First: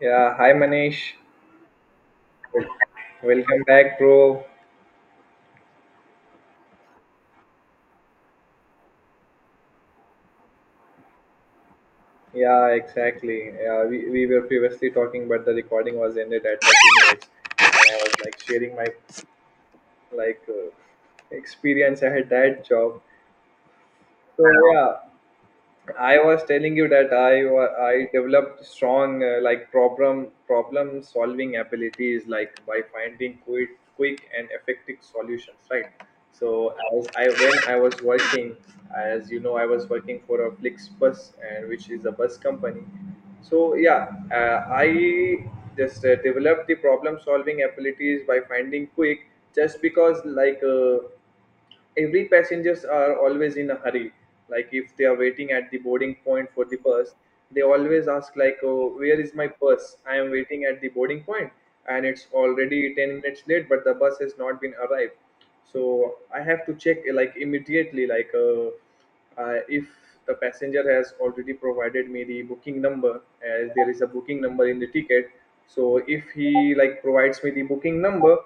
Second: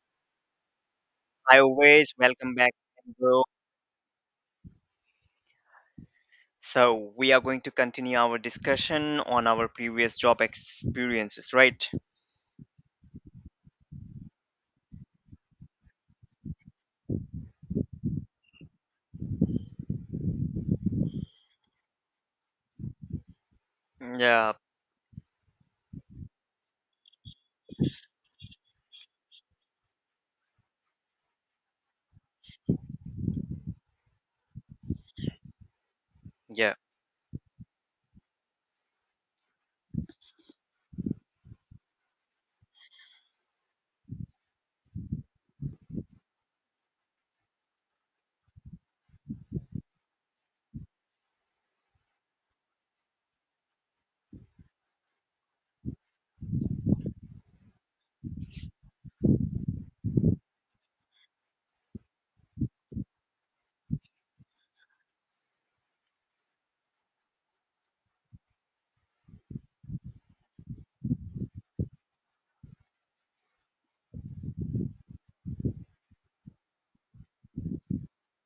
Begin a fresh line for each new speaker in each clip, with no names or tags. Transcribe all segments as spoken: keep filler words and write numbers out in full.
Yeah, hi Manish.
Hi, always welcome
Wel-
back, bro.
Welcome back, bro.
So we are going to continue our discussion on our previous job experiences, right?
Yeah, exactly. Yeah, we, we were previously talking, but the recording was ended at thirty minutes. And I was like sharing my like uh, experience I had that job. So
Yeah,
yeah, I was telling you that I wa- I developed strong uh, like problem problem solving abilities like by finding quick quick and effective solutions, right? So
yeah,
as I when I was working, as you know, I was working for a Flixbus, and which is a bus company. So yeah, uh, I just uh, developed the problem solving abilities by finding quick, just because like uh, every passengers are always in a hurry. Like if they are waiting at the boarding point for the bus, they always ask like, oh, where is my bus? I am waiting at the boarding point, and it's already ten minutes late, but the bus has not been arrived. So I have to check like immediately, like uh, uh, if the passenger has already provided me the booking number, as there is a booking number in the ticket. So if he like provides me the booking number,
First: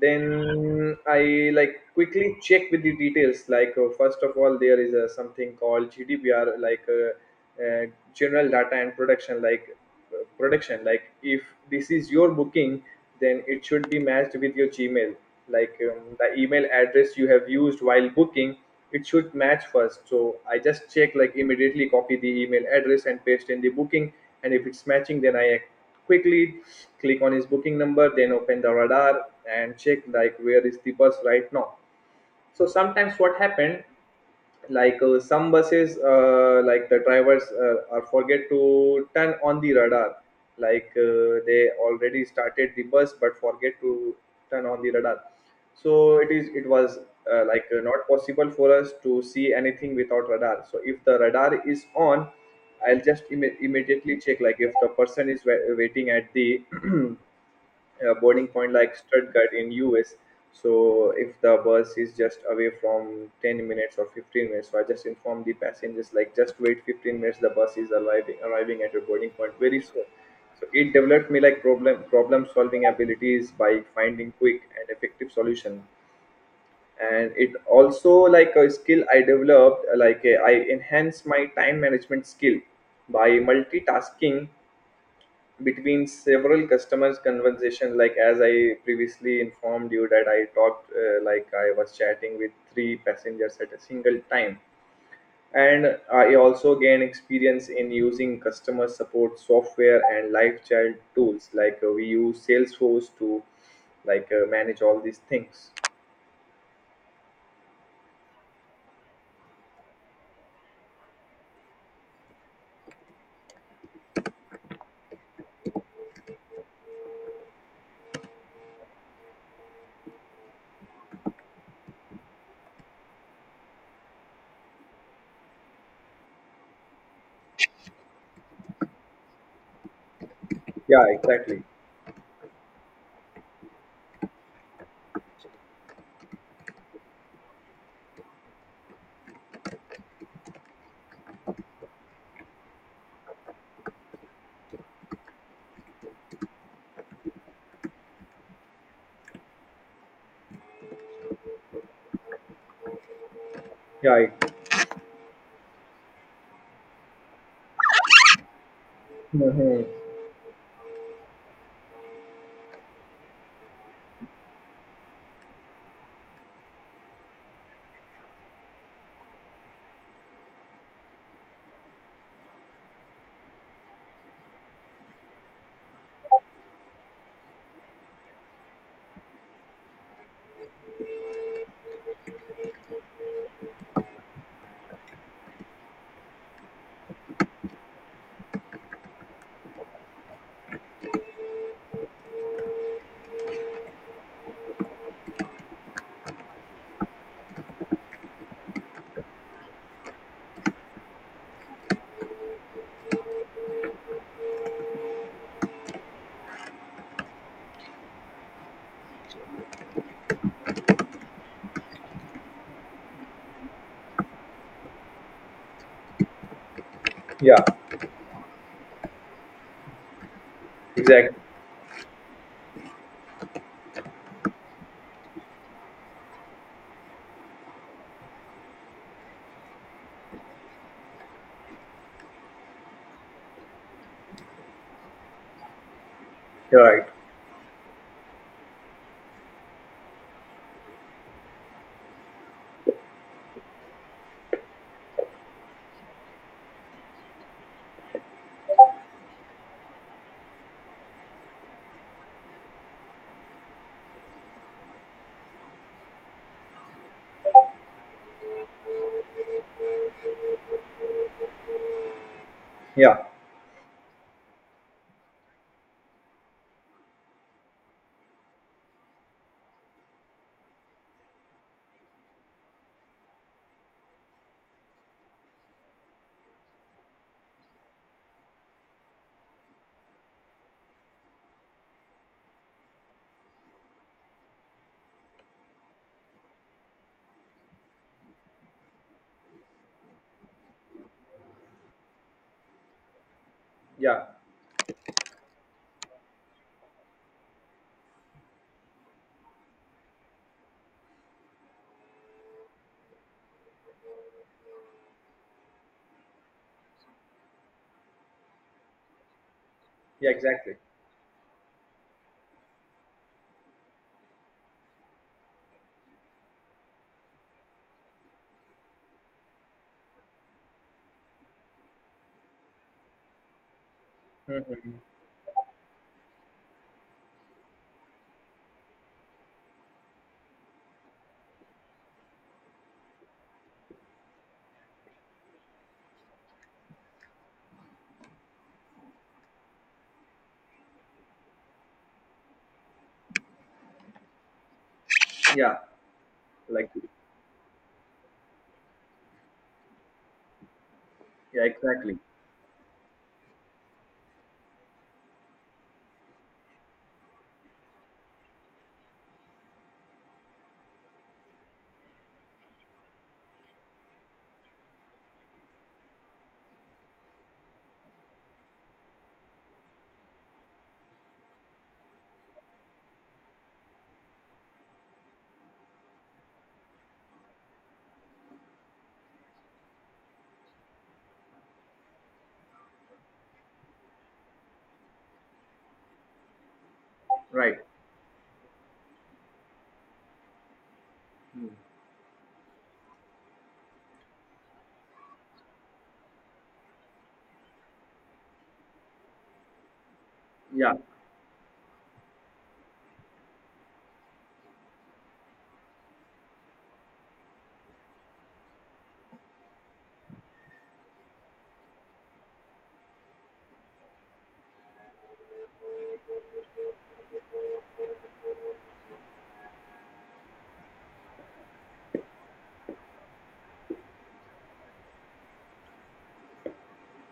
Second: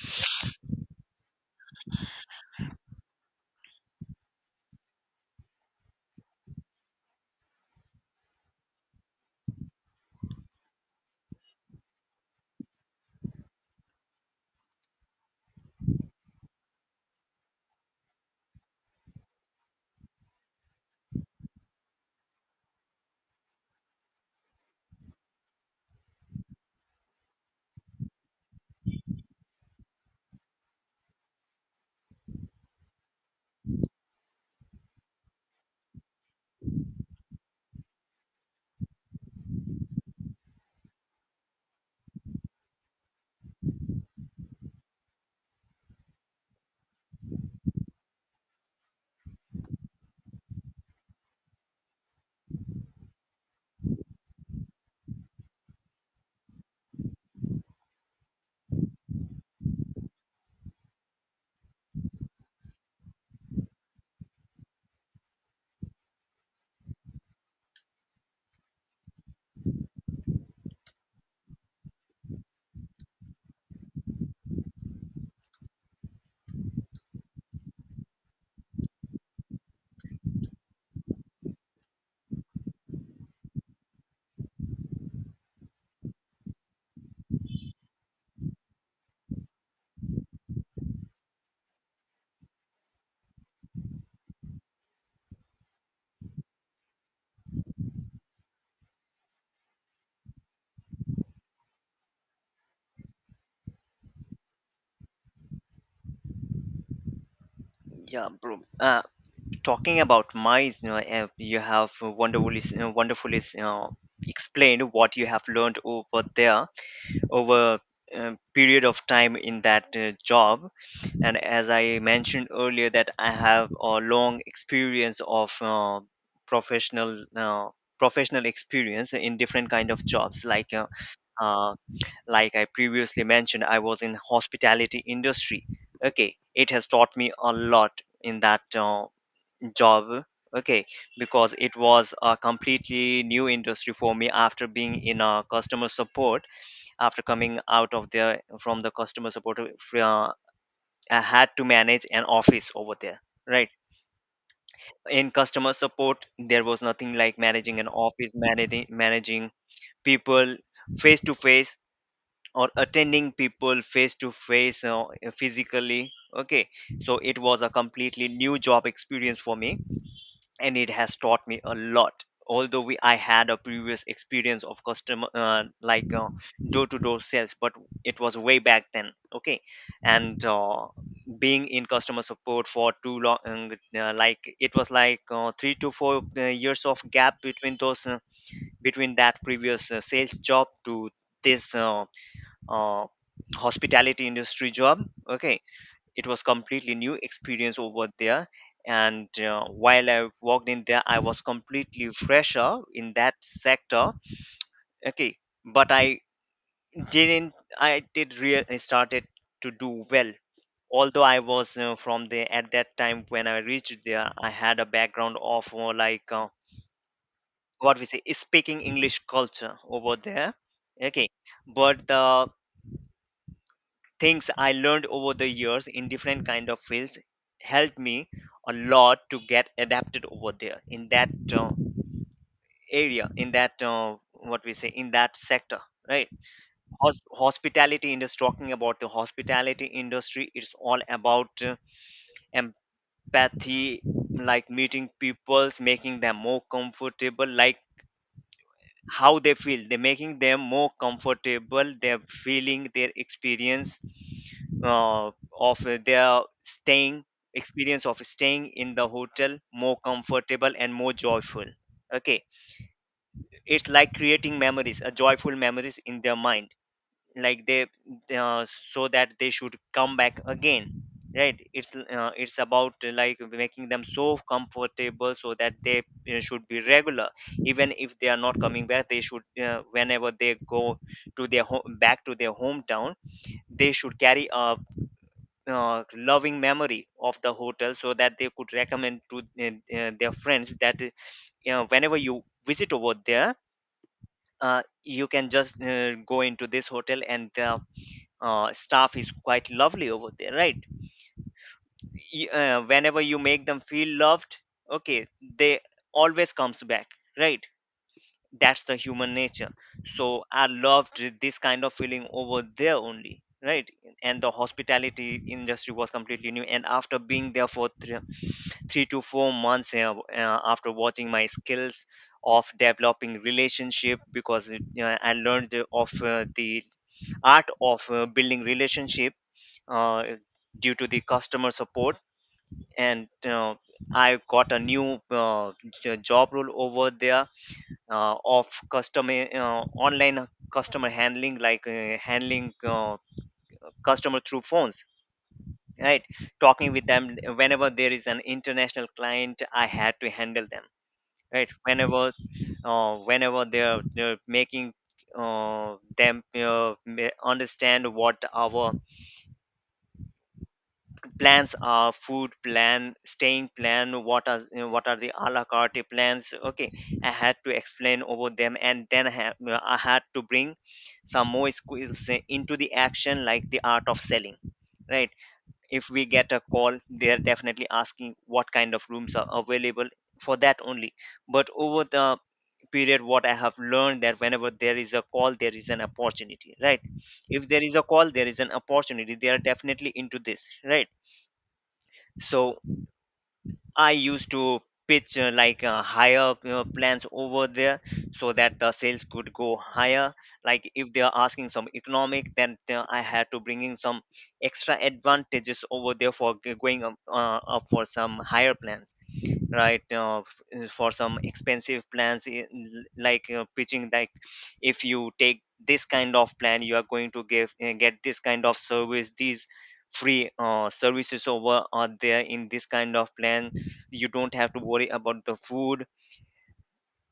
then I like quickly check with the details, like uh, first of all, there is uh, something called GDPR, like uh, uh, general data and production, like uh, production, like if this is your booking, then it should be matched with your Gmail, like um, the email address you have used while booking. It should match first, so I just check like immediately copy the email address and paste in the booking. And if it's matching, then I quickly click on his booking number, then open the radar and check like where is the bus right now. So sometimes what happened, like uh, some buses, uh, like the drivers, uh, are forget to turn on the radar. like uh, they already started the bus, but forget to turn on the radar. So it is it was, uh, like uh, not possible for us to see anything without radar. So if the radar is on, I'll just imme- immediately check like if the person is wa- waiting at the uh, boarding point, like Stuttgart in U S. So if the bus is just away from ten minutes or fifteen minutes, so I just inform the passengers like just wait fifteen minutes. The bus is arriving arriving at your boarding point very soon. So it developed me like problem problem solving abilities by finding quick and effective solution. And it also like a skill I developed, uh, like uh, I enhance my time management skill by multitasking between several customers conversation, like as I previously informed you that I talked, uh, like I was chatting with three passengers at a single time. And I also gained experience in using customer support software and live chat tools, like uh, we use Salesforce to like uh, manage all these things.
yeah, bro. Uh, talking about my, you know, uh, you have wonderfully, you know, wonderfully, you know, explained what you have learned over there over a period of time in that uh, job. And as I mentioned earlier, that I have a long experience of uh, professional uh, professional experience in different kind of jobs, like uh,
Yeah, exactly.
uh, like I previously mentioned, I was in hospitality industry. Okay, it has taught me a lot in that uh, job. Okay, because it was a completely new industry for me after being in a customer support, after coming out of the from the customer support. uh, fr- uh, I had to manage an office over there, right?
Yeah, I-
In customer support, there was nothing like managing an office, managing managing
mhm.
people face to face, or attending people face to face uh, physically. Okay, so it was a completely new job experience for me, and it has taught me a lot. Although we I had a previous experience of customer, uh, like uh, door-to-door sales, but it was way back then. Okay. And uh, being in customer support for too long, um, uh, like it was like uh, three to four uh, years of gap between those uh, between that previous uh, sales job to this uh, uh, hospitality industry job. Okay, it was completely new experience over there. And uh, while I walked in there, I was completely fresher in that sector. Okay, but I didn't, I did really started to do well. Although I was uh, from there, at that time when I reached there, I had a background of uh, like uh,
Yeah,
what we say, speaking English culture over there. Okay,
exactly.
but the things I learned over the years in different kind of fields helped me a lot to get adapted over there in that uh, area, in that uh, what we say, in that sector, right?
You're right.
Hos- hospitality industry, talking about the hospitality industry, it's all about uh, empathy, like meeting peoples, making them more comfortable, like how they feel, they're making them more comfortable, they're feeling their experience uh, of uh, their staying, experience of staying in the hotel more comfortable and more joyful. Okay,
Yeah,
it's like creating memories, a joyful memories in their mind, like they uh, so that they should come back again, right? It's uh, it's about uh, like making them so comfortable so that they uh, should be regular. Even if they are not coming back, they should uh, whenever they go to their home, back to their hometown, they should carry a uh, loving memory of the hotel, so that they could recommend to uh, uh, their friends that uh, you know, whenever you visit over there,
yeah,
uh, you can just uh, go into this hotel, and uh, uh, staff is quite lovely over there, right? Y- uh, whenever you make them feel loved, okay, they always comes back, right? That's the human nature.
yeah,
So I
exactly.
loved this kind of feeling over there only, right? And the hospitality industry was completely new, and after being there for three, three to four months, uh, uh, after watching my skills of developing relationship, because it,
Mhm.
you know, I learned of uh, the art of uh, building relationship uh, due to the customer support. And uh, I got a new uh, j- job role over there, uh, of customer, uh, online customer handling, like uh, handling uh, customer through phones,
Yeah,
right?
like
Talking with them, whenever there is an international client, I had to handle them,
yeah,
right?
exactly,
Whenever uh, whenever they're, they're making uh, them uh, ma- understand what our plans are, food plan, staying plan, what are, you know, what are the a la carte plans. Okay, I had to explain over them, and then i, have, I had to bring some more skills into the action, like the art of selling, right? If we get a call, they're definitely asking what kind of rooms are available, for that only. But over the period, what I have learned, that whenever there is a call, there is an opportunity, right? If
right.
there is a call, there is an opportunity, they are definitely into this, right?
Mm.
So I used to pitch uh, like uh, higher uh, plans over there, so that the sales could go higher. Like
Yeah,
if they are asking some economic, then uh, I had to bring in some extra advantages over there for g- going up, uh, up for some higher plans, right? Uh, f- uh, for some expensive plans, i- l- like uh, pitching, like if you take this kind of plan, you are going to give uh, get this kind of service, these free uh, services over are there in this kind of plan. You don't have to worry about the food,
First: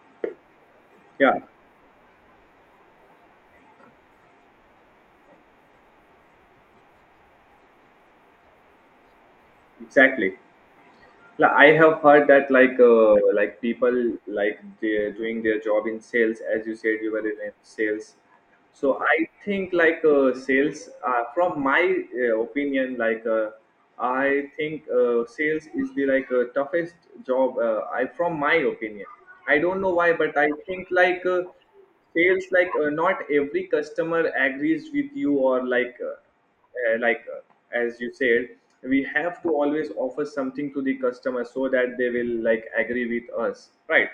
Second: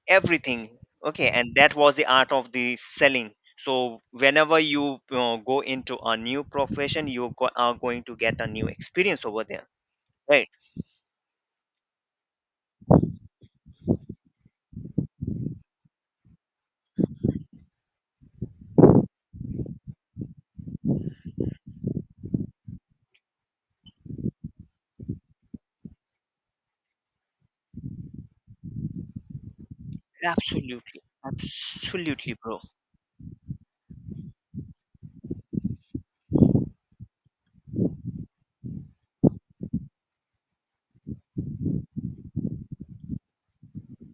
everything. Okay,
yeah,
and that was the art of the selling. So whenever you uh, go into a new profession, you go- are going to get a new experience over there,
exactly.
right?
Like I have heard that like uh, like people, like they're doing their job in sales, as you said, you were in sales. So I think like uh, sales, uh, from my uh, opinion, like uh, I think uh, sales is the like uh, toughest job. Uh, I, from my opinion, I don't know why, but I think
Absolutely,
like uh,
absolutely,
sales,
bro.
like uh, not every customer agrees with you, or like. Uh, uh, like uh, as you said, we have to always offer something to the customer so that they will like agree with us, right?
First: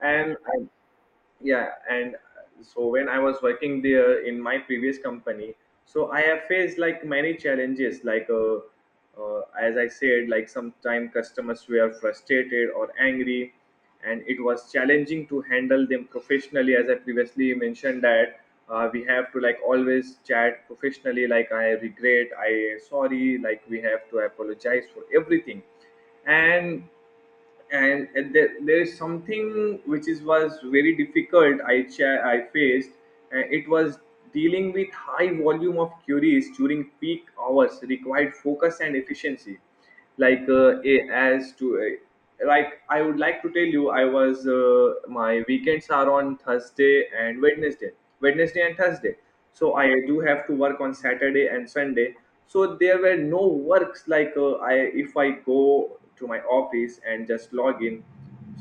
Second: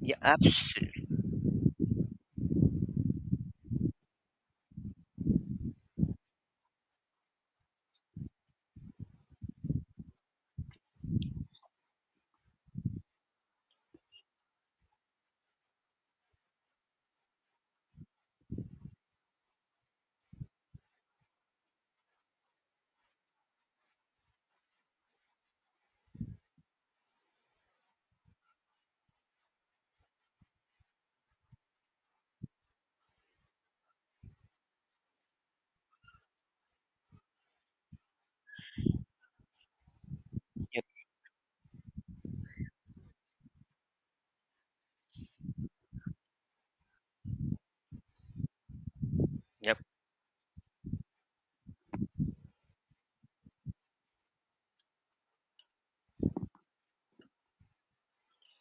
Yeah,
and I,
absolutely.
yeah, and uh, so when I was working there in my previous company, so I have faced like many challenges, like uh, uh, as I said, like sometimes customers were frustrated or angry, and it was challenging to handle them professionally, as I previously mentioned that uh, we have to like always chat professionally, like I regret, I sorry, like we have to apologize for everything. And and and there, there is something which is was very difficult i cha- I faced. uh, it was dealing with high volume of queries during peak hours, required focus and efficiency. like uh,
Yep,
a- as to uh, like I would like to tell you, I was, uh, my weekends are on Thursday and Wednesday, Wednesday and Thursday. So
yep,
I do have to work on Saturday and Sunday. So there were no works, like uh, I, if I go to my office and just log in,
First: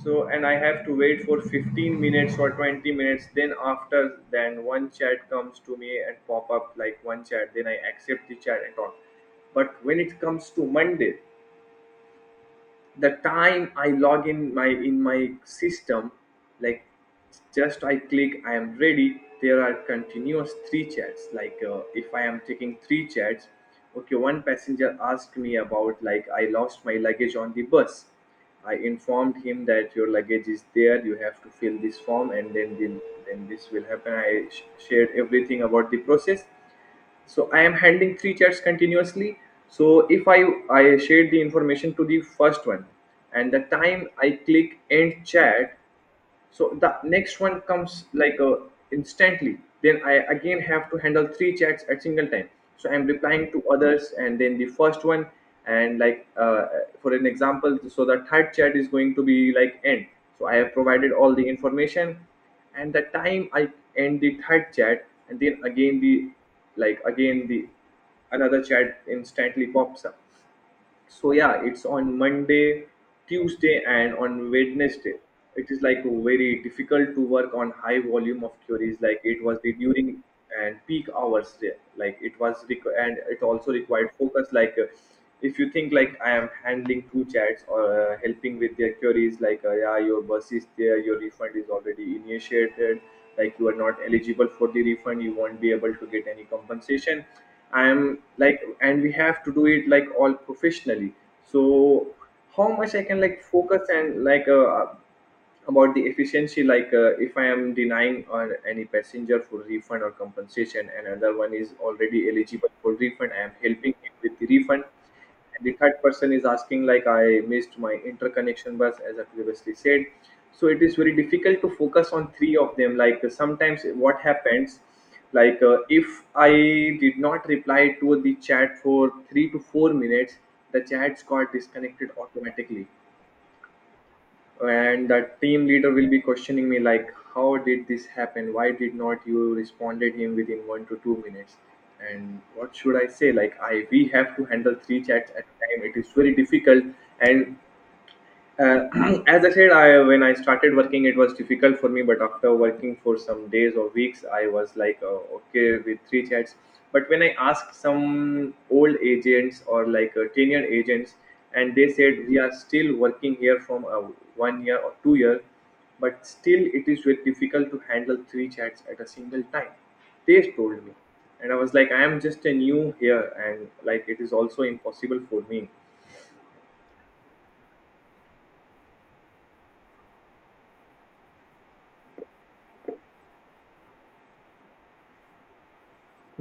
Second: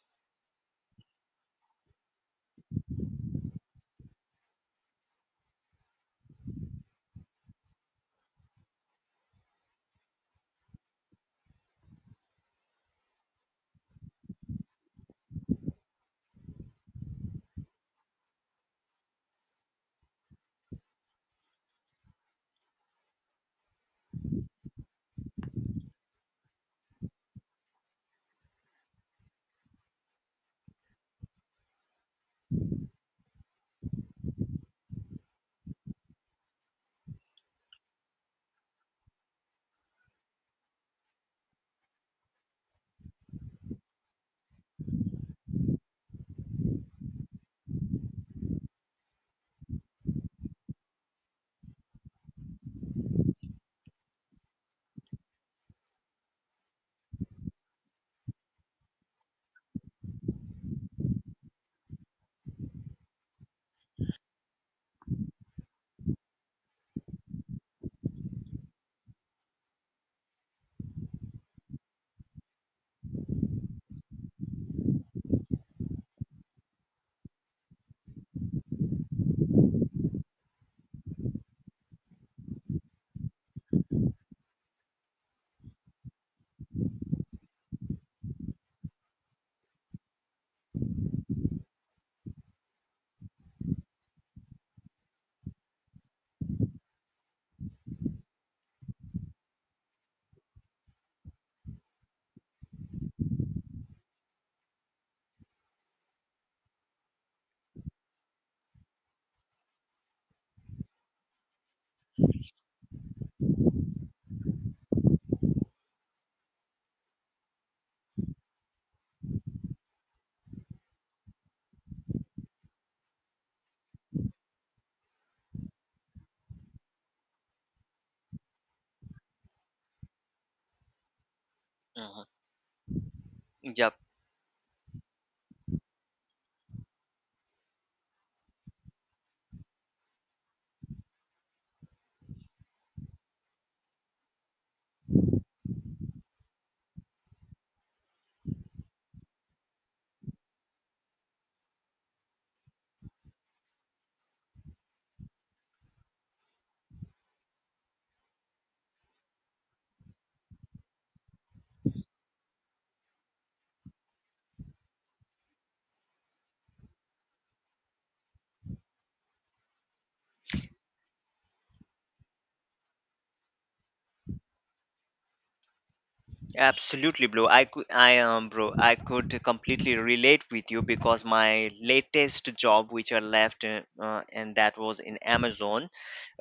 so and I have to wait for fifteen minutes or twenty minutes, then after then one chat comes to me and pop up like one chat, then I accept the chat and all. But when it comes to Monday, the time I log in my in my system, like just I click I am ready, there are continuous three chats. like uh, if I am taking three chats, okay, one passenger asked me about like I lost my luggage on the bus. I informed him that your luggage is there, you have to fill this form, and then the, then this will happen. i sh- shared everything about the process. So I am handling three chats continuously. So if i i share the information to the first one, and the time I click end chat, so the next one comes like uh, instantly. Then I again have to handle three chats at single time. So I'm replying to others and then the first one. And like uh, for an example, so the third chat is going to be like end, so I have provided all the information. And the time I end the third chat, and then again the like again the another chat instantly pops up. So yeah, it's on Monday, Tuesday, and on Wednesday, it is like very difficult to work on high volume of queries. Like it was the during and peak hours there, like it was requ- and it also required focus. like uh, if you think like I am handling two chats, or uh, helping with their queries, like uh, yeah, your bus is there, your refund is already initiated, like you are not eligible for the refund, you won't be able to get any compensation, I am like, and we have to do it like all professionally. So how much I can like focus and like uh, about the efficiency, like uh, if I am denying on any passenger for refund or compensation, another one is already eligible for refund, I am helping him with the refund, and the third person is asking like I missed my interconnection bus, as I previously said. So it is very difficult to focus on three of them. Like uh, sometimes what happens, like uh, if I did not reply to the chat for three to four minutes, the chats got disconnected
mhm,
automatically.
yep.
And the team leader will be questioning me like how did this happen, why did not you responded him within one to two minutes? And what should I say, like I we have to handle three chats at a time, it is very difficult. And uh, as I said, I when I started working, it was difficult for me. But after working for some days or weeks, I was like uh, okay with three chats. But when I asked some old agents or like uh, tenured agents, and they said we are still working here from uh, one year or two year, but still it is very difficult to handle three chats at a single time. They told me, and I was like, I am just a new here, and like it is also impossible for me.
Absolutely, bro. I could, I um, bro, I could completely relate with you, because my latest job, which I left, uh, uh, and that was in Amazon.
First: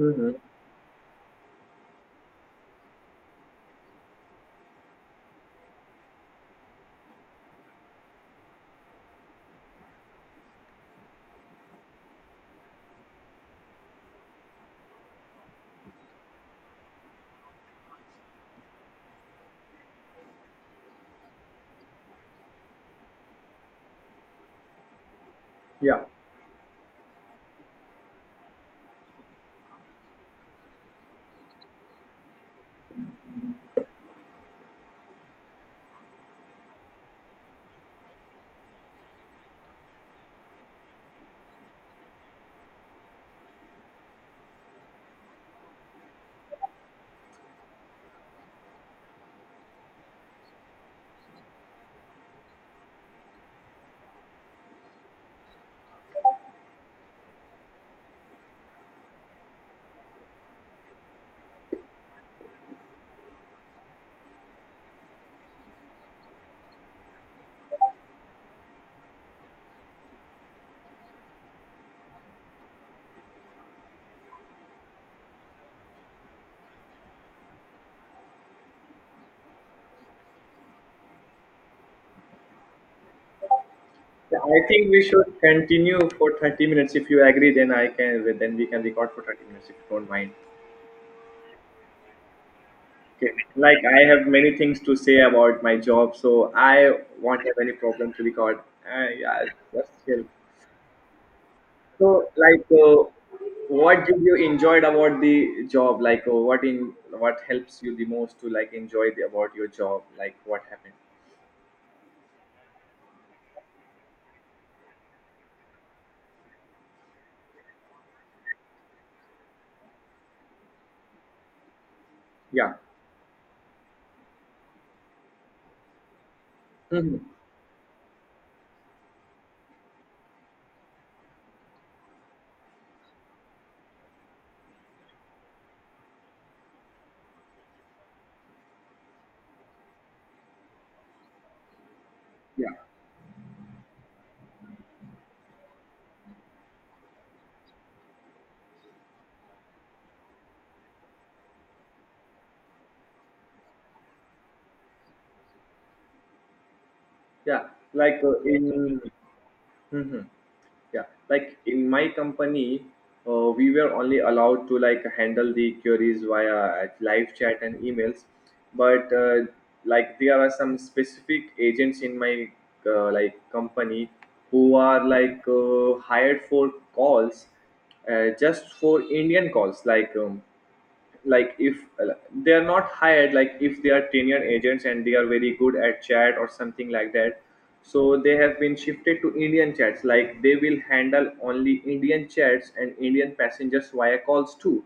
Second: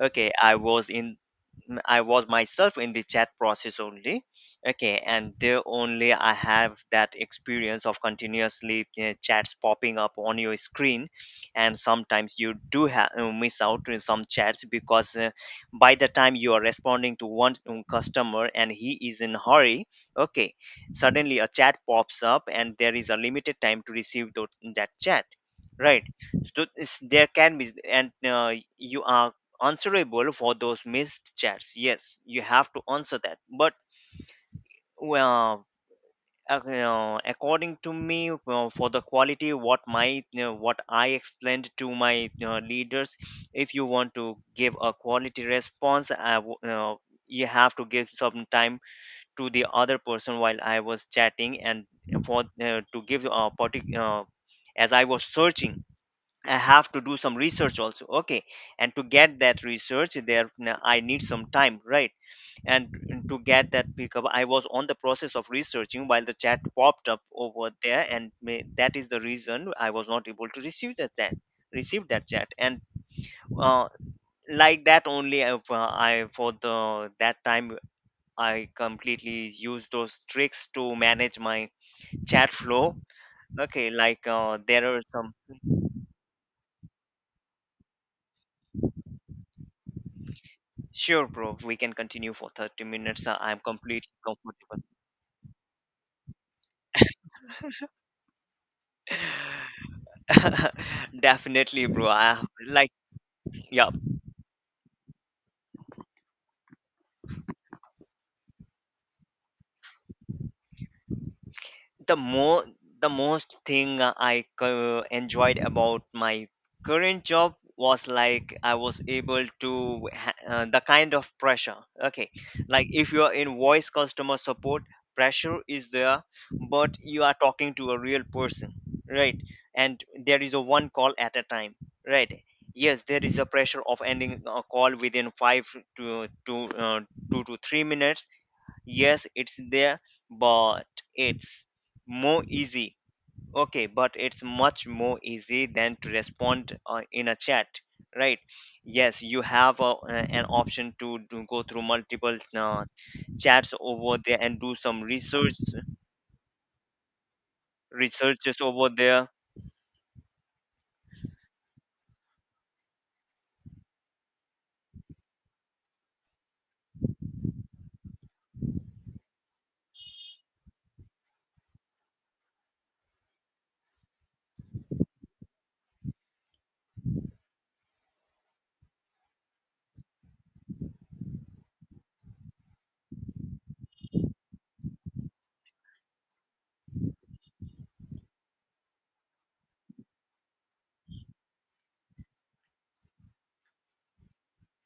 Okay, I was in, mm, I was myself in the chat process only. Okay, and there only I have that experience of continuously uh, chats popping up on your screen, and sometimes you do have miss out on some chats, because uh, by the time you are responding to one um, customer and he is in hurry. Okay, suddenly a chat pops up, and there is a limited time to receive tho- that chat,
Yeah,
right? So it's, there can be, and uh, you are answerable for those missed chats. Yes, you have to answer that. But well, ac- uh, according to me, well, for the quality, what my you know, what I explained to my you know, leaders, if you want to give a quality response, I w- you know, you have to give some time to the other person while I was chatting, and for uh, to give a particular. Uh, as I was searching, I have to do some research also. Okay, and to get that research there, n- I need some time, right? And to get that pickup, I was on the process of researching while the chat popped up over there. And may, that is the reason I was not able to receive that, that receive that chat. And uh, like that only, I, I for the that time, I completely used those tricks to manage my chat flow. Okay, Like
yeah,
uh,
I think
there
we
are some,
should continue for thirty minutes. If you agree, then I can then we can record for thirty minutes if you don't mind.
sure, bro. We can continue for thirty minutes.
Okay.
Uh, I'm
Like I
completely
have many things
comfortable.
to say about my job, so I won't have any problem to record. Uh, yeah, that's chill.
Definitely, bro.
So,
I,
like,
like,
uh,
yeah.
what did you enjoyed about the job? Like, uh, what in what helps you the most to like enjoy the, about your job? Like, what happened?
The more, the most thing I co- enjoyed about my current job was, like I was able to ha- uh, the kind of pressure. Okay,
Yeah.
like if you are in voice customer support, pressure is there, but
Hmm.
you are talking to a real person, right? And there is a one call at a time, right? Yes, there is a pressure of ending a call within five to to uh, two to three minutes. Yes, it's there, but it's more
Yeah.
easy. Okay, but it's much more easy than to respond uh, in a chat, right? Yes, you have a, uh, an option to, to go through multiple uh, chats over there and do some research
Yeah. Like uh,
researches over
in.
there.
Hmm. Yeah, like in my company, uh, we were only allowed to like handle the queries via uh, live chat and emails, but uh, like there are some specific agents in my uh, like company who are like uh, hired for calls, uh, just for Indian calls, like um, like if they are not hired, like if they are tenured agents and they are very good at chat or something like that, so they have been shifted to Indian chats, like they will handle only Indian chats and Indian passengers via calls too.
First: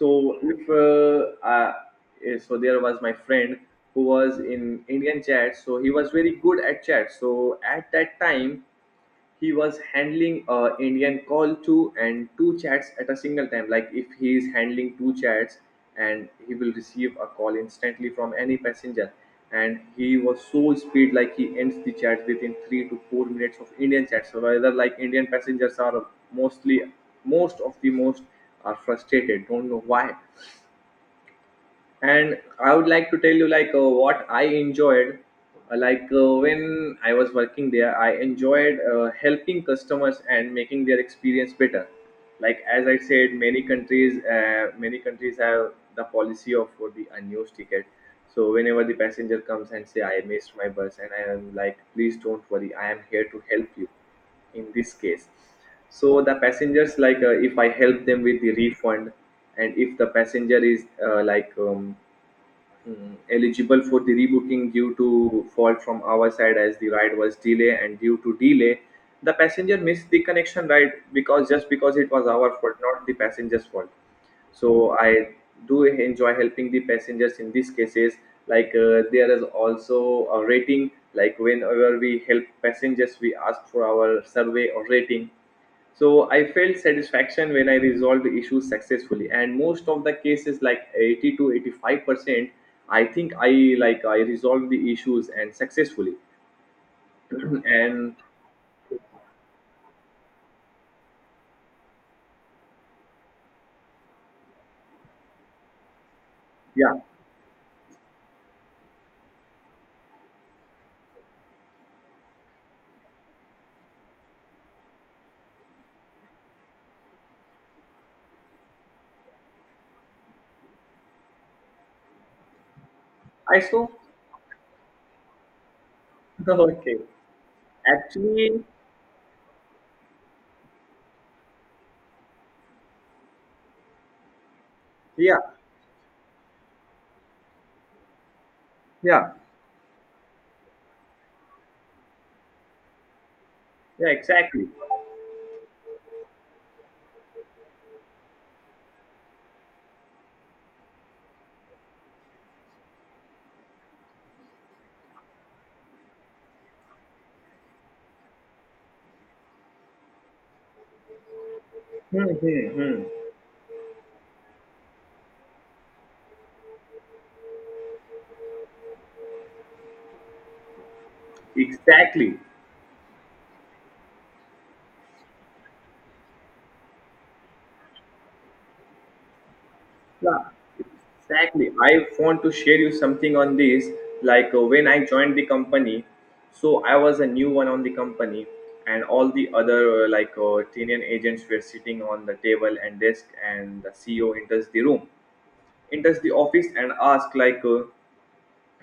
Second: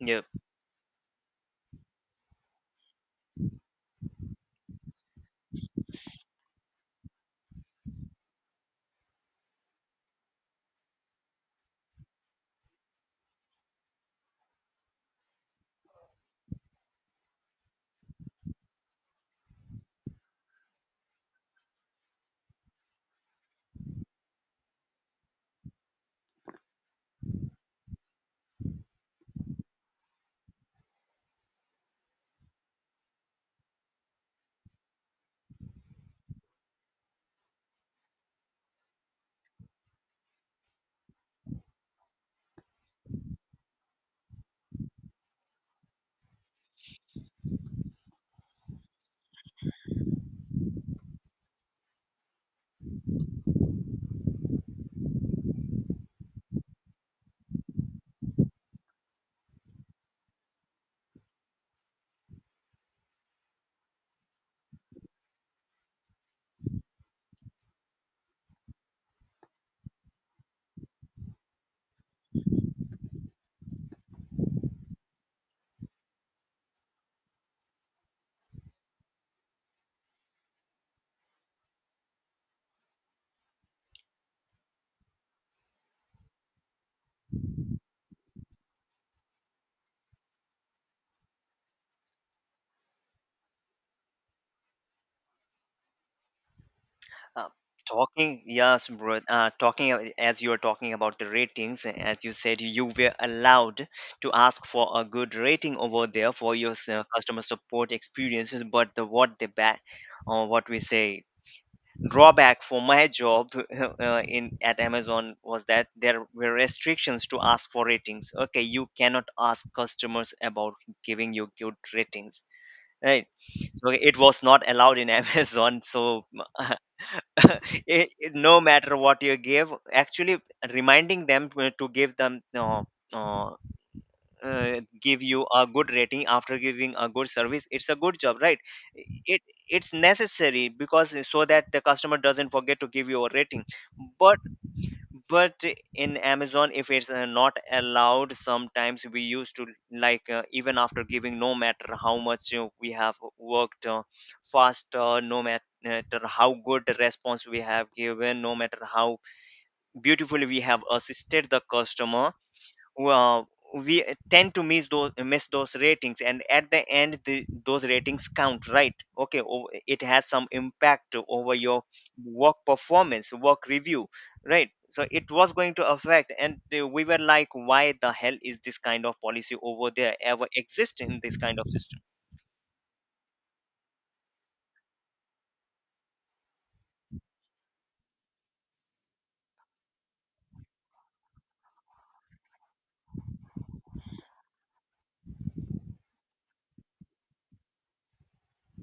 Yeah.
if uh, uh, eh, so there was my friend who was in Indian chat, so he was very good at chat, so at that time he was handling uh, Indian call to and two chats at a single time. Like if he is handling two chats and he will receive a call instantly from any passenger. And he was so speed, like he ends the chat within three to four minutes of Indian chats. So whether like Indian passengers are mostly, most of the most are frustrated, don't know why. And I would like to tell you like uh, what I enjoyed. Uh, like uh, when I was working there, I enjoyed uh, helping customers and making their experience better. Like as I said, many countries uh, many countries have the policy of for the unused ticket. So whenever the passenger comes and say I missed my bus, and I am like please don't worry, I am here to help you in this case. So the passengers like, uh, if I help them with the refund, and if the passenger is uh, like um, mm, eligible for the rebooking due to fault from our side, as the ride was delay and due to delay the passenger missed the connection ride, because just because it was our fault, not the passenger's fault. So I do enjoy helping the passengers in these cases. Like uh, there is also a rating, like whenever we help passengers we ask for our survey or rating. So I felt satisfaction when I resolved the issues successfully, and most of the cases, like eighty to eighty-five percent, I think I like I resolved the issues and successfully.
Uh,
And
Talking, yes, bro. Uh, talking, a- as you are talking about the ratings, as you said, you were allowed to ask for a good rating over there for your s-
yeah,
uh, customer support experiences. But the what the back, or what we say, drawback for my job uh, in at Amazon, was that there were restrictions to ask for ratings. Okay, you cannot ask customers about giving you good ratings, right?
I
So
so
it was not allowed in amazon so
okay.
it, it- no
Actually,
matter what you give actually, reminding them to to give them uh, uh, uh, give
yeah,
you a good rating after giving a good service. It's a good job, right?
yeah,
It it's necessary, because so that the customer doesn't forget to give you a rating.
yeah,
but
exactly.
but in Amazon, if it's uh, not allowed. Sometimes we used to, like uh, even after giving, no matter how much uh, we have worked uh, faster, no matter how good the response we have given, no matter how beautifully we have assisted the
Hmm,
customer,
hmm, hmm.
well, we tend to miss those, miss those ratings, and at the end, the, those ratings count, right? Okay, o- it has some impact over your
Exactly.
work performance, work review, right? So it was going to affect, and the- we were like, why the hell is this kind of policy over there ever
Yeah,
exist in this kind of
exactly.
system?
I want to share you something on this. Like uh, when I joined the company, so I was a new one on the company, and all the other uh, like uh, Tinian agents were sitting on the table and desk, and the C E O enters the room, enters the office, and asks like. Uh,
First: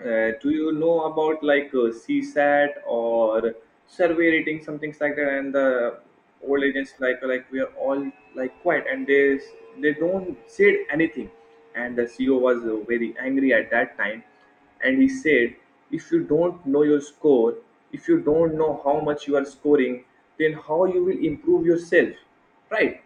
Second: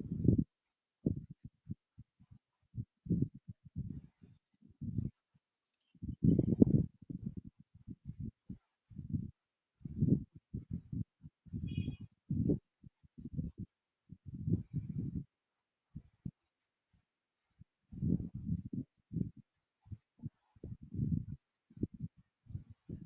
uh, Do you know about like uh, CSAT or survey ratings, something like that? And the old agents like like we are all like quiet, and they they don't said anything. And the C E O was uh, very angry at that time, and he said, if you don't know your score, if you don't know how much you are scoring, then how you will improve yourself, right?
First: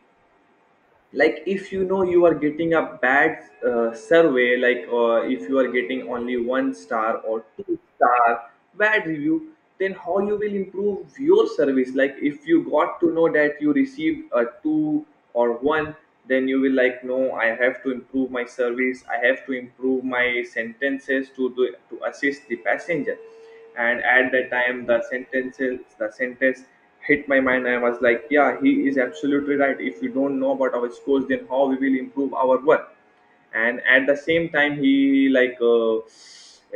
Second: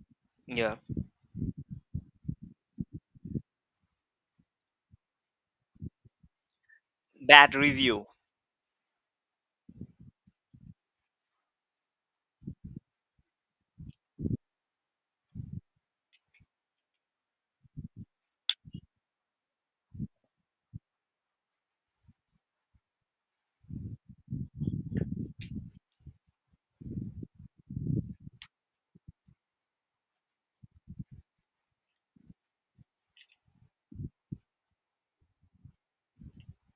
Yeah.
Like if you know you are getting a bad uh, survey, like uh, if you are getting only one star or
That
two
review.
star, bad review, then how you will improve your service? Like if you got to know that you received a two or one, then you will like no, I have to improve my service, I have to improve my sentences to do, to assist the passenger. And at that time the sentences the sentence hit my mind. I was like, yeah, he is absolutely right. If we don't know about our scores, then how we will improve our work? And at the same time, he like uh,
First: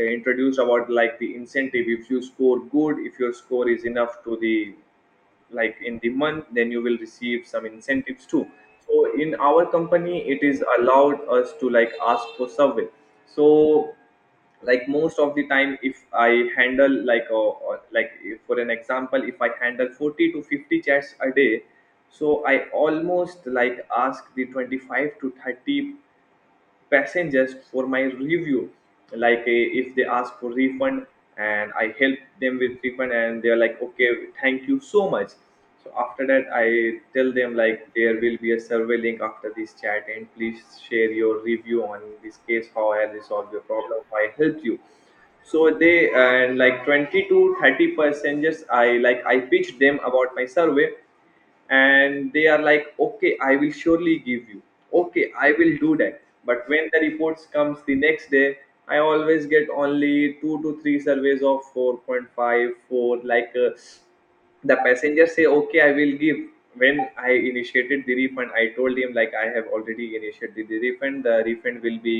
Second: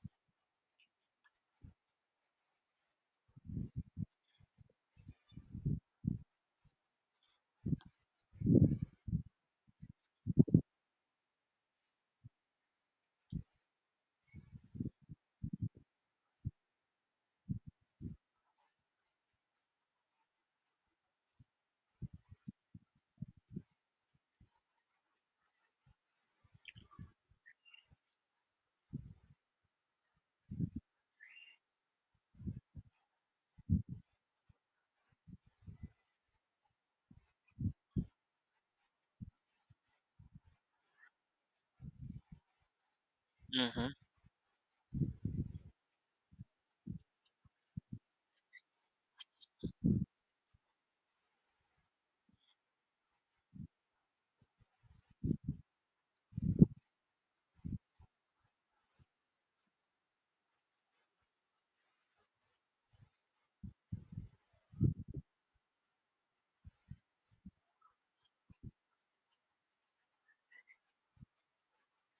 introduced about like the incentive. If you score good, if your score is enough to the like in the month, then you will receive some incentives too. So in our company it is allowed us to like ask for survey. So like most of the time if I handle like a, a- like if- for an example, if I handle forty to fifty chats a day, so I almost like ask the twenty-five to thirty passengers for my review. Like uh, if they ask for refund, and I help them with refund, and they're like okay, thank you so much. So after that I tell them like there will be a survey link after this chat, and please share your review on this case, how I resolved your
Hmm.
problem, how I helped you. So they, and like twenty to thirty passengers i like i pitched them about my survey, and they are like okay I will surely give you, okay I will do that. But when the reports comes the next day, I always get only two to three surveys of four point five, four. Like uh, the passenger say okay I will give. When I initiated the refund, I told him like I have already initiated the refund, the refund will be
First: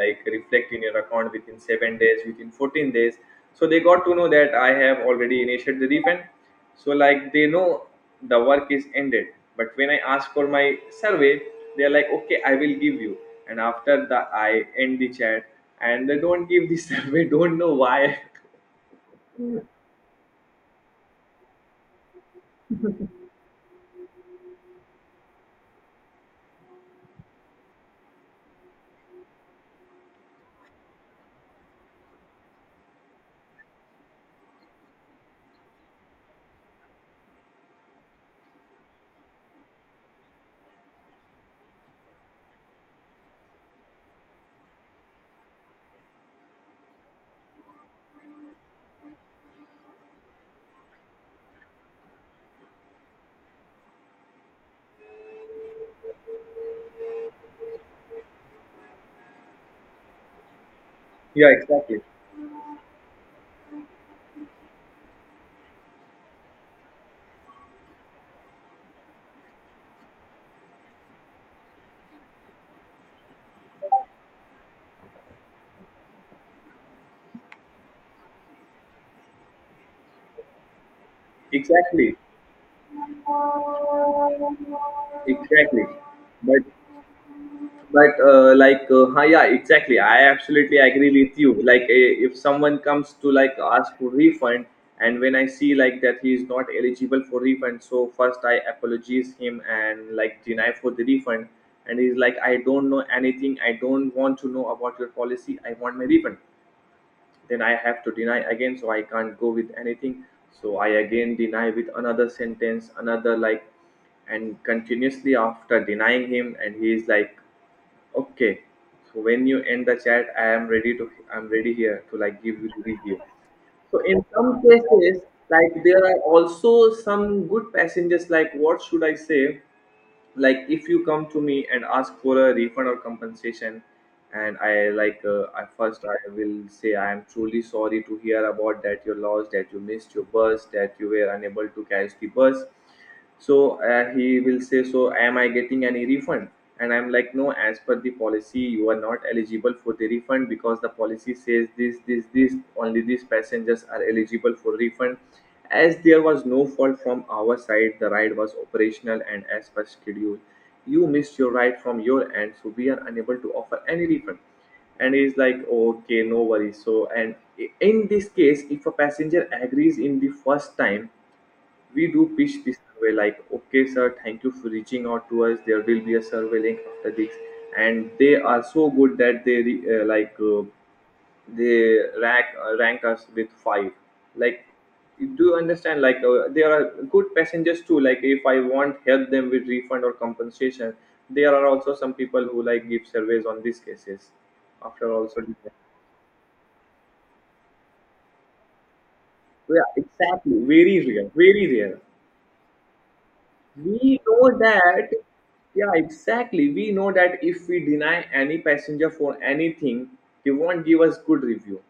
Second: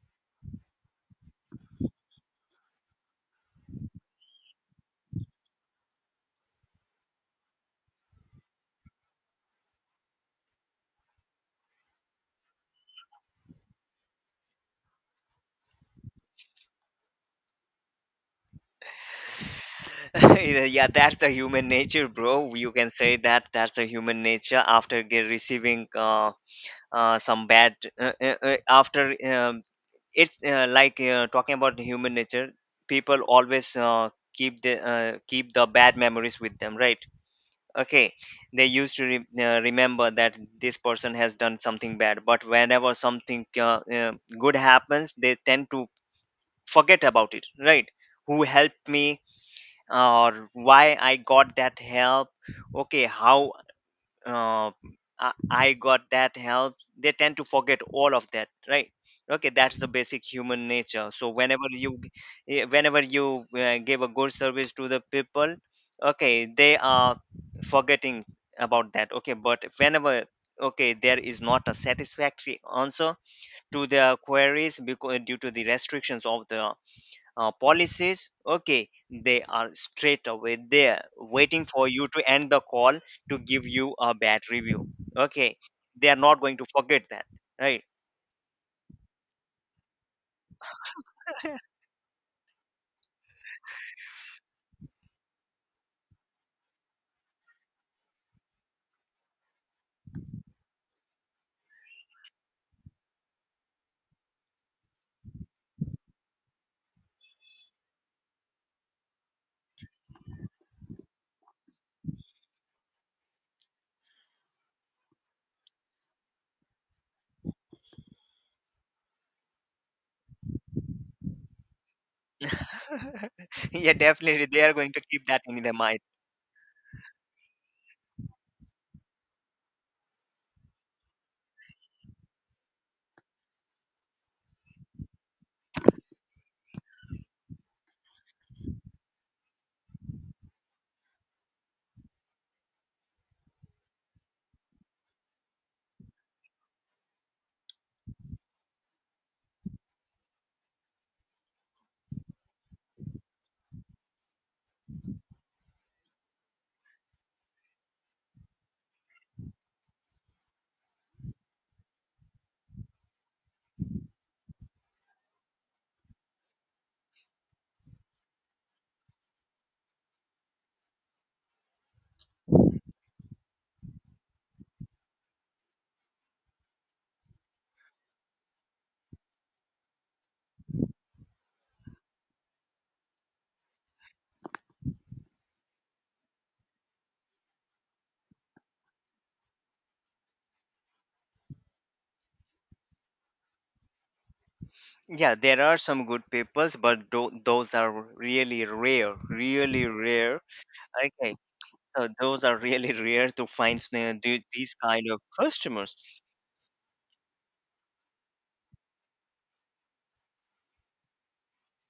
like reflect in your account within seven days, within fourteen days. So they got to know that I have already initiated the refund, so like they know the work is ended. But when I ask for my survey, they are like okay I will give you, and after that I end the chat, and they don't give the survey, don't know why.
Yeah, yeah, that's the human nature, bro. You can say that that's the human nature after get receiving uh, uh, some bad uh, uh, uh, after um, it's uh, like uh, talking about human nature, people always uh, keep the uh, keep the bad memories with them, right? Okay, they used to re- uh, remember that this person has done something bad, but whenever something uh, uh, good happens, they tend to forget about it, right? Who helped me, or why I got that help, okay, how uh, I, I got that help, they tend to forget all of that, right? Okay, that's the basic human nature. So
Yeah,
whenever you,
exactly,
g- eh, whenever you uh, give a good service to the people, okay, they are forgetting about that. Okay, but whenever, okay, there is not a satisfactory answer to their queries because due to the restrictions of the uh, policies, okay, they are straight away there, waiting for you
exactly.
to end the call, to give you a bad review, okay,
Exactly.
they are not going
But
to forget that, right?
but uh, like uh, huh, yeah, exactly. I absolutely agree with you. Like eh, if someone comes to like ask for refund, and when I see like that he is not eligible for refund, so first I apologize him and like deny for the refund. And he's like, I don't know anything, I don't want to know about your policy, I want my refund. Then I have to deny again, so I can't go with anything, so I again deny with another sentence, another like, and continuously after denying him, and he is like okay, so when you end the chat, i am ready to i'm ready here to like give you the review.
Yeah,
So in
definitely,
some
they are going to
cases,
keep that in their
like
mind.
there are also some good passengers, like what should I say, like if you come to me and ask for a refund or compensation, and I like uh, I first I will say I am truly sorry to hear about that you lost, that you missed your bus, that you were unable to catch the bus. So uh, he will say, so am I getting any refund? And I'm like no, as per the policy you are not eligible for the refund, because the policy says this this this, only these passengers are eligible for refund, as there was no fault from our side, the ride was operational and as per schedule, you missed your ride from your end, so we are unable to offer any refund. And he's like okay, no worries. So and in this case, if a passenger agrees in the first time, we do pitch the survey, like okay sir, thank you for reaching out to us, there will be a survey link after this, and they are so good that they re- uh, like uh, they rank uh, rank us with five. Like, do you understand? Like, uh, there are good passengers too. Like, if I want help them with refund or compensation, there are also some people who like give surveys on these cases. After
Yeah,
also,
there are some good peoples, but tho- those are really rare,
yeah,
really rare.
exactly. Very real,
Okay,
very real.
so those are really rare to find, s- uh,
We
the-
know
these kind
that,
of
yeah,
customers.
exactly. We know that if we deny any passenger for anything, they won't give us good review.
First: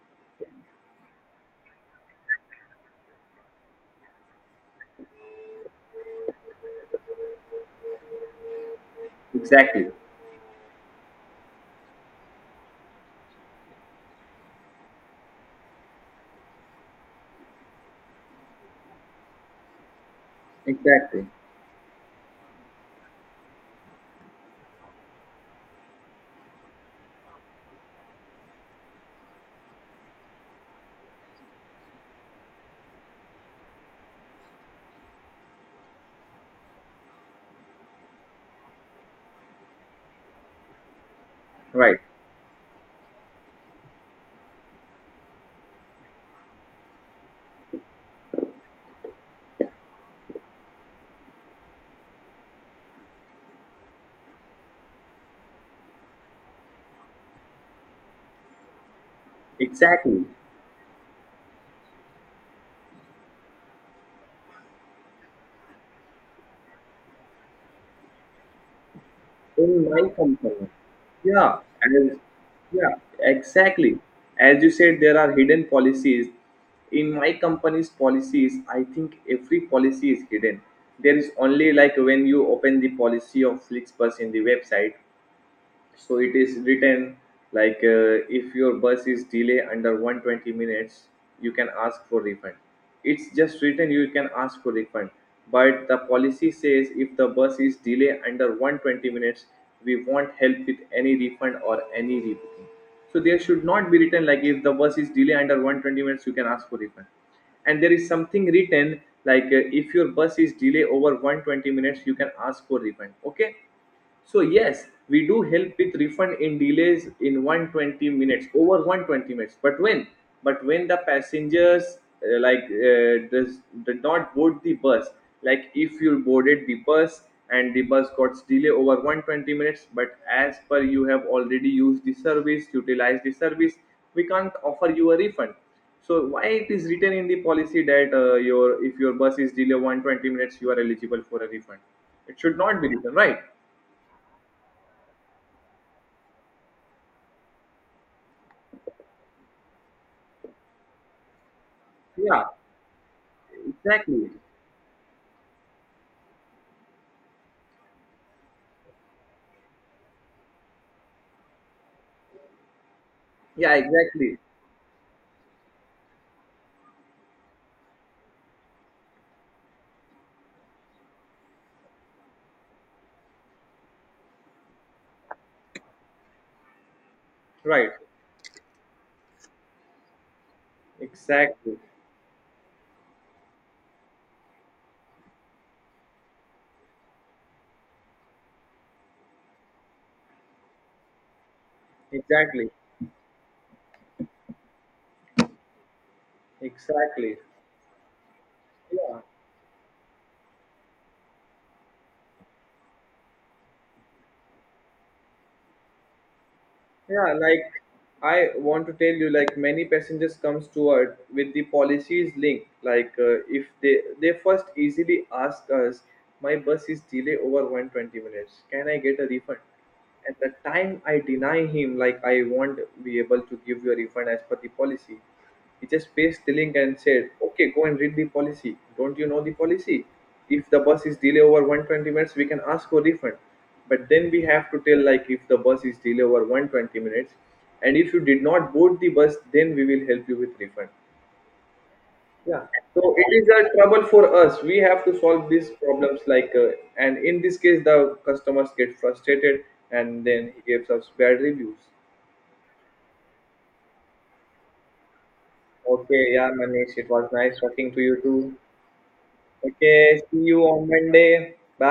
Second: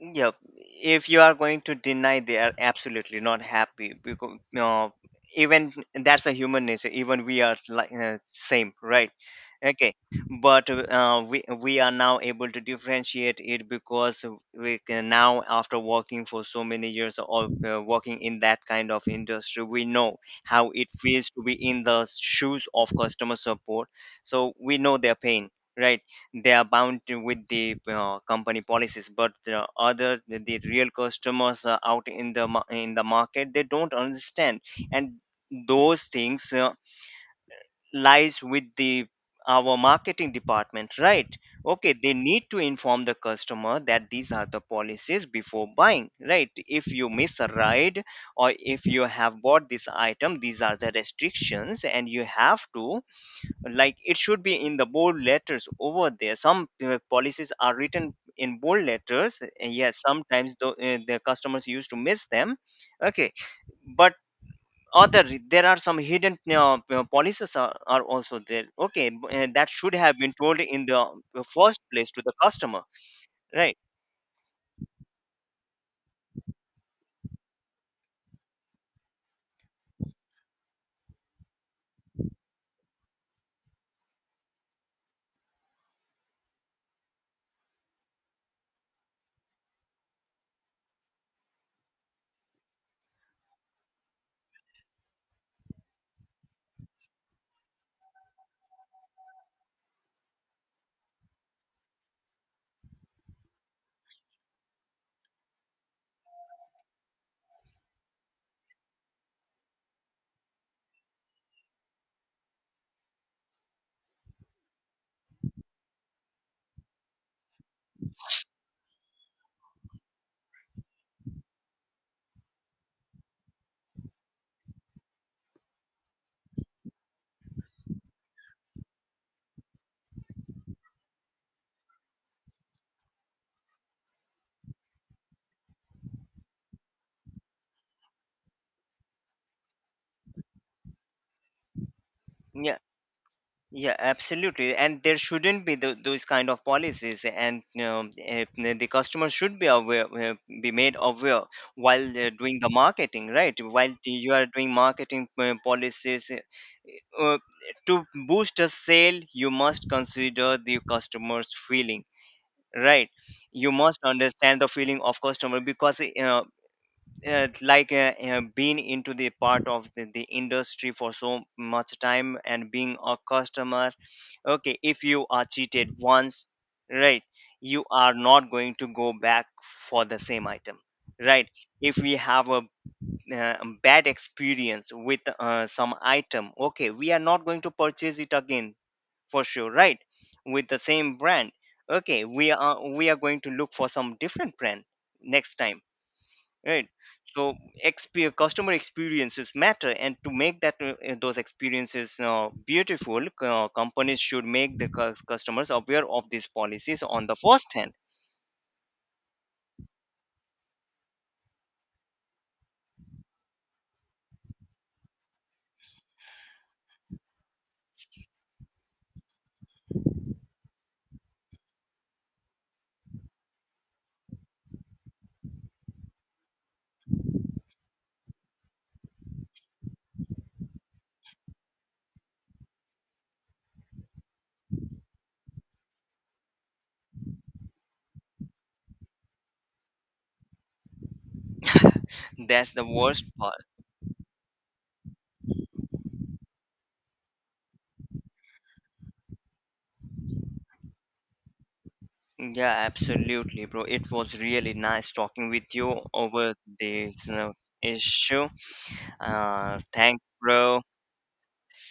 Yep. If you are going to deny, they are absolutely not happy, because you know, even that's a human nature. Even we are like uh, same, right?
Exactly,
Okay, but uh, we we are now able to differentiate it, because we can now, after working for so many years, or uh, working in that kind of industry, we know how it
exactly,
feels to be in the shoes of customer support. So we know their pain, right? They are bound to with the uh, company policies, but the other, the real customers are out in the mar- in the market, they don't understand, and those things uh, lies with the our marketing department, right? Okay,
right,
they need to inform the customer that these are the policies before buying, right? If you miss a ride, or if you have bought this item, these are the restrictions, and you have to, like, it should be in the bold letters over there. Some uh, policies are written in bold letters, and yes,
exactly.
sometimes the, uh, the customers used to miss them. Okay, but other, there are some hidden uh, uh, policies are, are also there. Okay, b- uh, that
In
should
my
have been told
company,
in the uh,
yeah,
first
as,
place to the customer,
yeah,
right?
exactly. As you said, there are hidden policies. In my company's policies, I think every policy is hidden. There is only, like when you open the policy of Flixbus in the website, so it is written like uh, if your bus is delay under one twenty minutes, you can ask for refund. It's just written you can ask for refund. But the policy says if the bus is delay under one twenty minutes, we won't help with any refund or any rebooking. So there should not be written like if the bus is delay under one twenty minutes you can ask for refund, and there is something written like uh, if your bus is delay over one twenty minutes you can ask for refund. Okay, so yes, we do help with refund in delays in one twenty minutes, over one twenty minutes. But when, but when the passengers uh, like uh, does did not board the bus, like if you boarded the bus and the bus got delay over one twenty minutes, but as per you have already used the service, utilized the service, we can't offer you a refund. So why it is written in the policy that uh, your if your bus is delayed one twenty minutes, you are eligible for a refund. It should
Yeah.
not be written, right?
Yeah, absolutely. And there shouldn't be tho- those kind of policies, and um, eh, the customer should be aware, eh, be made aware while they're
Yeah.
doing the marketing, right? While
Exactly.
you are doing marketing eh, policies, eh, uh, to boost a sale, you must consider the customer's feeling, right? You
Yeah,
must
exactly.
understand the feeling of customer, because uh, uh, like uh, uh, being into the part of the, the industry for so much time, and being a customer, okay, if you are cheated once, right, you
Right.
are not going to go back for the same item, right?
Exactly.
If we have a uh, bad experience with uh, some item, okay, we are not going to purchase it again for sure, right? With the same brand. Okay, we
Exactly.
are we are going to look for some different brand next time, right?
Exactly.
So, exp- customer
Yeah.
experiences matter, and to make that uh, uh, those experiences uh, beautiful, uh, companies should make the cus- customers aware of these policies on
Yeah,
the
like
first hand.
I want to tell you, like many passengers comes to us with the policies link. Like uh, if they they first easily ask us, my bus is delay over one twenty minutes, can I get a refund? At the time I deny him, like I won't be able to give you a refund as per the policy. He just pasted the link and said, okay, go and read the policy. Don't you know the policy? If the bus is delay over one twenty minutes, we can ask for refund. But then we have to tell like if the bus is delayed over one twenty minutes and if you did not board the bus, then we will help you with refund. Yeah.
That's the
So
worst
it is
part.
a trouble for us, we have to solve these problems like uh, and in this case the customers get frustrated, and then he gives us bad reviews.
Yeah, absolutely, bro, it was really nice talking with you
Okay, yeah,
over
Manish, it
this
was
uh,
nice talking to you
issue.
too.
Uh,
Okay,
thanks,
see you
bro.
on Monday. Bye.